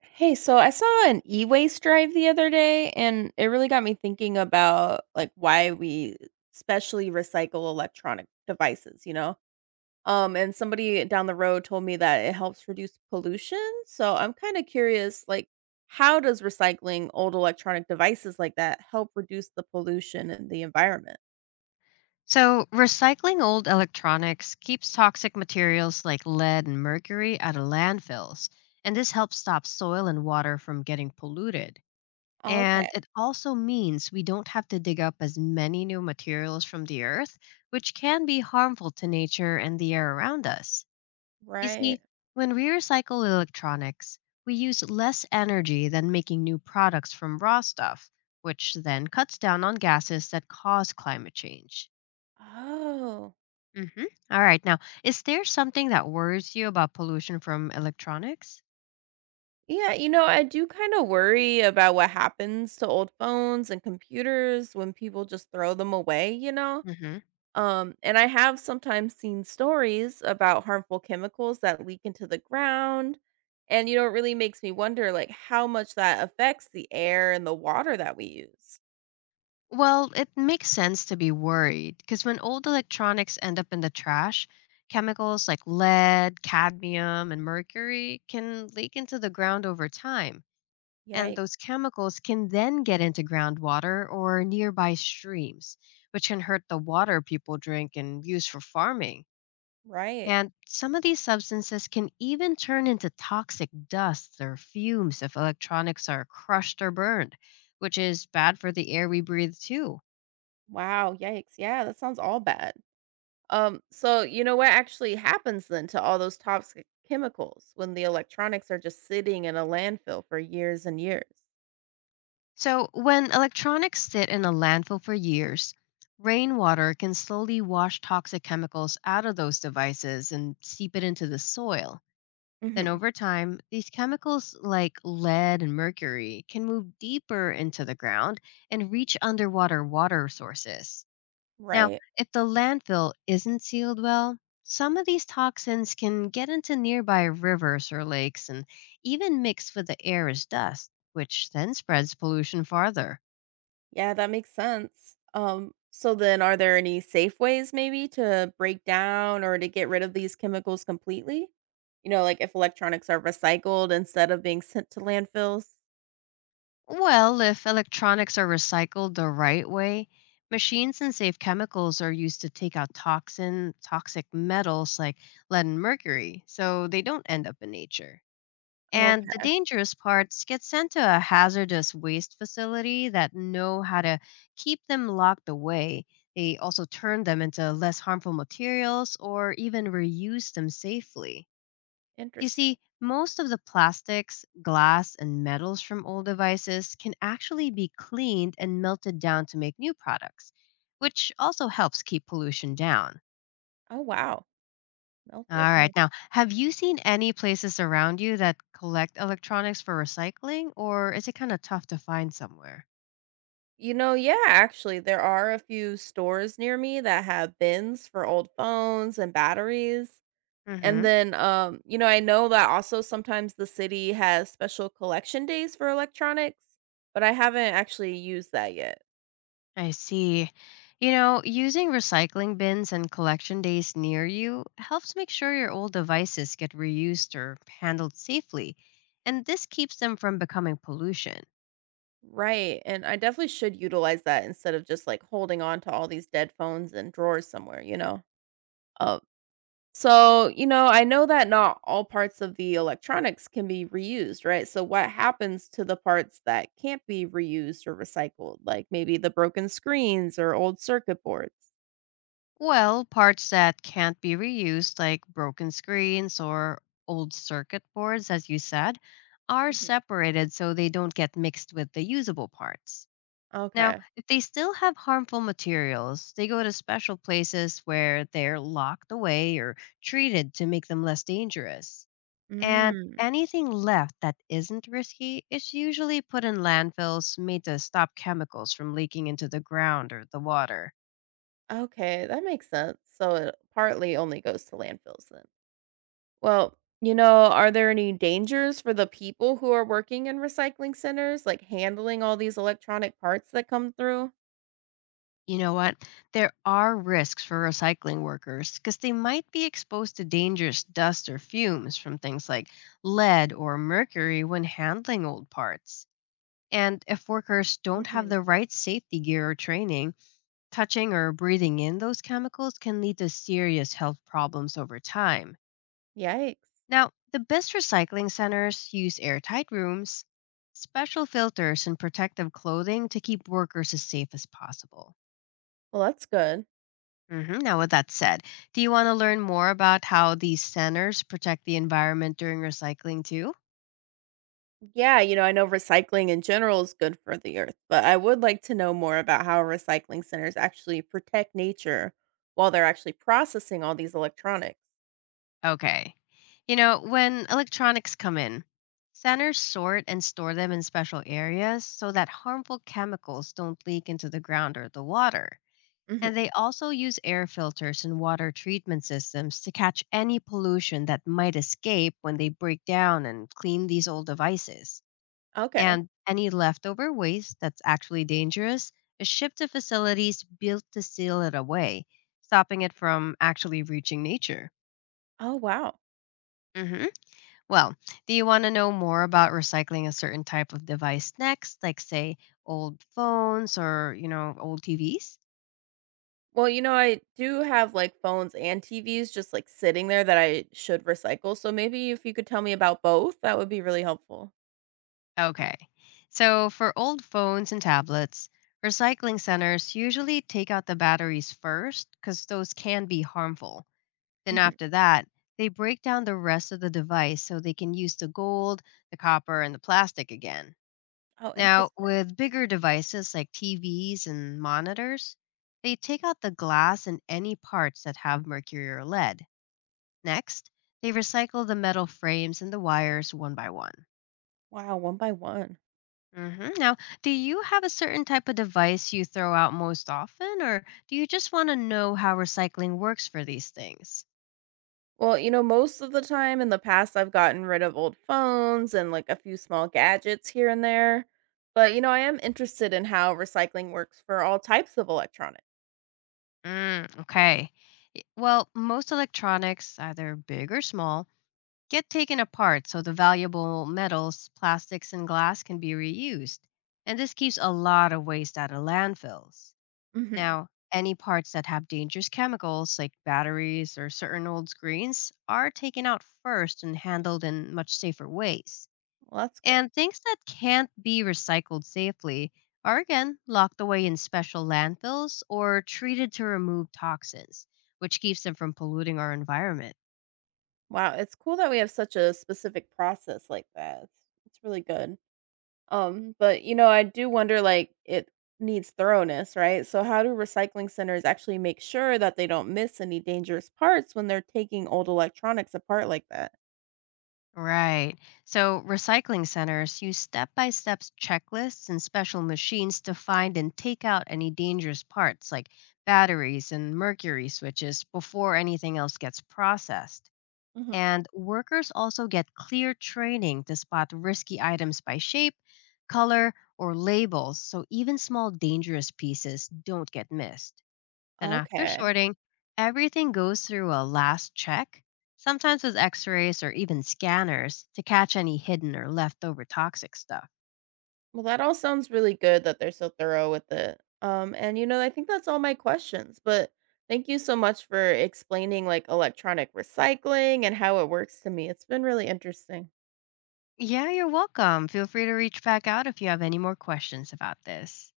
Hey, so I saw an e-waste drive the other day and it really got me thinking about like why we specially recycle electronic devices, you know? And somebody down the road told me that it helps reduce pollution, so I'm kind of curious like how does recycling old electronic devices like that help reduce the pollution in the environment? So, recycling old electronics keeps toxic materials like lead and mercury out of landfills, and this helps stop soil and water from getting polluted. Okay, And it also means we don't have to dig up as many new materials from the earth, which can be harmful to nature and the air around us. You see, right. when we recycle electronics, we use less energy than making new products from raw stuff, which then cuts down on gases that cause climate change. Oh. Mm-hmm. All right. Now, is there something that worries you about pollution from electronics? Yeah, you know, I do kind of worry about what happens to old phones and computers when people just throw them away, you know? Mm-hmm. And I have sometimes seen stories about harmful chemicals that leak into the ground. And, you know, it really makes me wonder, like, how much that affects the air and the water that we use. Well, it makes sense to be worried because when old electronics end up in the trash, chemicals like lead, cadmium, and mercury can leak into the ground over time. And Yikes. those chemicals can then get into groundwater or nearby streams, which can hurt the water people drink and use for farming. Right. And some of these substances can even turn into toxic dusts or fumes if electronics are crushed or burned, which is bad for the air we breathe too. Wow. Yikes. Yeah, that sounds all bad. So you know what actually happens then to all those toxic chemicals when the electronics are just sitting in a landfill for years and years? So, when electronics sit in a landfill for years, rainwater can slowly wash toxic chemicals out of those devices and seep it into the soil. Then, hmm over time, these chemicals like lead and mercury can move deeper into the ground and reach underwater water sources. Now, Right. if the landfill isn't sealed well, some of these toxins can get into nearby rivers or lakes and even mix with the air as dust, which then spreads pollution farther. Yeah, that makes sense. So then are there any safe ways maybe to break down or to get rid of these chemicals completely? You know, like if electronics are recycled instead of being sent to landfills? Well, if electronics are recycled the right way, machines and safe chemicals are used to take out toxic metals like lead and mercury, so they don't end up in nature. And the Okay. dangerous parts get sent to a hazardous waste facility that know how to keep them locked away. They also turn them into less harmful materials or even reuse them safely. You Interesting. see, most of the plastics, glass, and metals from old devices can actually be cleaned and melted down to make new products, which also helps keep pollution down. Oh, wow. All Melted, huh? right. Now, have you seen any places around you that collect electronics for recycling, or is it kind of tough to find somewhere? You know, yeah, actually, there are a few stores near me that have bins for old phones and batteries. And Mm-hmm. then, you know, I know that also sometimes the city has special collection days for electronics, but I haven't actually used that yet. I see. You know, using recycling bins and collection days near you helps make sure your old devices get reused or handled safely, and this keeps them from becoming pollution. Right. And I definitely should utilize that instead of just like holding on to all these dead phones and drawers somewhere, you know? So, you know, I know that not all parts of the electronics can be reused, right? So, what happens to the parts that can't be reused or recycled, like maybe the broken screens or old circuit boards? Well, parts that can't be reused, like broken screens or old circuit boards, as you said, are Mhm. separated so they don't get mixed with the usable parts. Now, Okay. if they still have harmful materials, they go to special places where they're locked away or treated to make them less dangerous. And Mm. anything left that isn't risky is usually put in landfills made to stop chemicals from leaking into the ground or the water. Okay, that makes sense. So, it partly only goes to landfills then. Well, you know, are there any dangers for the people who are working in recycling centers, like handling all these electronic parts that come through? You know what? There are risks for recycling workers because they might be exposed to dangerous dust or fumes from things like lead or mercury when handling old parts. And if workers don't have Mhm. the right safety gear or training, touching or breathing in those chemicals can lead to serious health problems over time. Yikes. Now, the best recycling centers use airtight rooms, special filters, and protective clothing to keep workers as safe as possible. Well, that's good. Now, with that said, do you want to learn more about how these centers protect the environment during recycling too? Yeah, you know, I know recycling in general is good for the earth, but I would like to know more about how recycling centers actually protect nature while they're actually processing all these electronics. Okay. You know, when electronics come in, centers sort and store them in special areas so that harmful chemicals don't leak into the ground or the water. And Hmm. they also use air filters and water treatment systems to catch any pollution that might escape when they break down and clean these old devices. Okay. And any leftover waste that's actually dangerous is shipped to facilities built to seal it away, stopping it from actually reaching nature. Oh, wow. hmm Well, do you want to know more about recycling a certain type of device next, like say old phones or old TVs? Well, you know, I do have like phones and TVs just like sitting there that I should recycle. So maybe if you could tell me about both, that would be really helpful. Okay. So, for old phones and tablets, recycling centers usually take out the batteries first cuz those can be harmful. Then Hmm. after that, they break down the rest of the device so they can use the gold, the copper, and the plastic again. Oh, Now, interesting. with bigger devices like TVs and monitors, they take out the glass and any parts that have mercury or lead. Next, they recycle the metal frames and the wires one by one. Wow, one by one. Now, do you have a certain type of device you throw out most often, or do you just want to know how recycling works for these things? Well, you know, most of the time in the past, I've gotten rid of old phones and like a few small gadgets here and there. But, you know, I am interested in how recycling works for all types of electronics. Mm, okay. Well, most electronics, either big or small, get taken apart so the valuable metals, plastics, and glass can be reused. And this keeps a lot of waste out of landfills. Hmm. Now, any parts that have dangerous chemicals, like batteries or certain old screens, are taken out first and handled in much safer ways. Well, that's good. And things that can't be recycled safely are again locked away in special landfills or treated to remove toxins, which keeps them from polluting our environment. Wow. It's cool that we have such a specific process like that. It's really good. But, you know, I do wonder like it needs thoroughness, right? So, how do recycling centers actually make sure that they don't miss any dangerous parts when they're taking old electronics apart like that? Right. So recycling centers use step by step checklists and special machines to find and take out any dangerous parts like batteries and mercury switches before anything else gets processed. hmm And workers also get clear training to spot risky items by shape, color, or labels, so even small dangerous pieces don't get missed. Then, after Okay. sorting, everything goes through a last check, sometimes with x rays or even scanners, to catch any hidden or leftover toxic stuff. Well, that all sounds really good that they're so thorough with it. And you know, I think that's all my questions, but thank you so much for explaining like electronic recycling and how it works to me. It's been really interesting. Yeah, you're welcome. Feel free to reach back out if you have any more questions about this.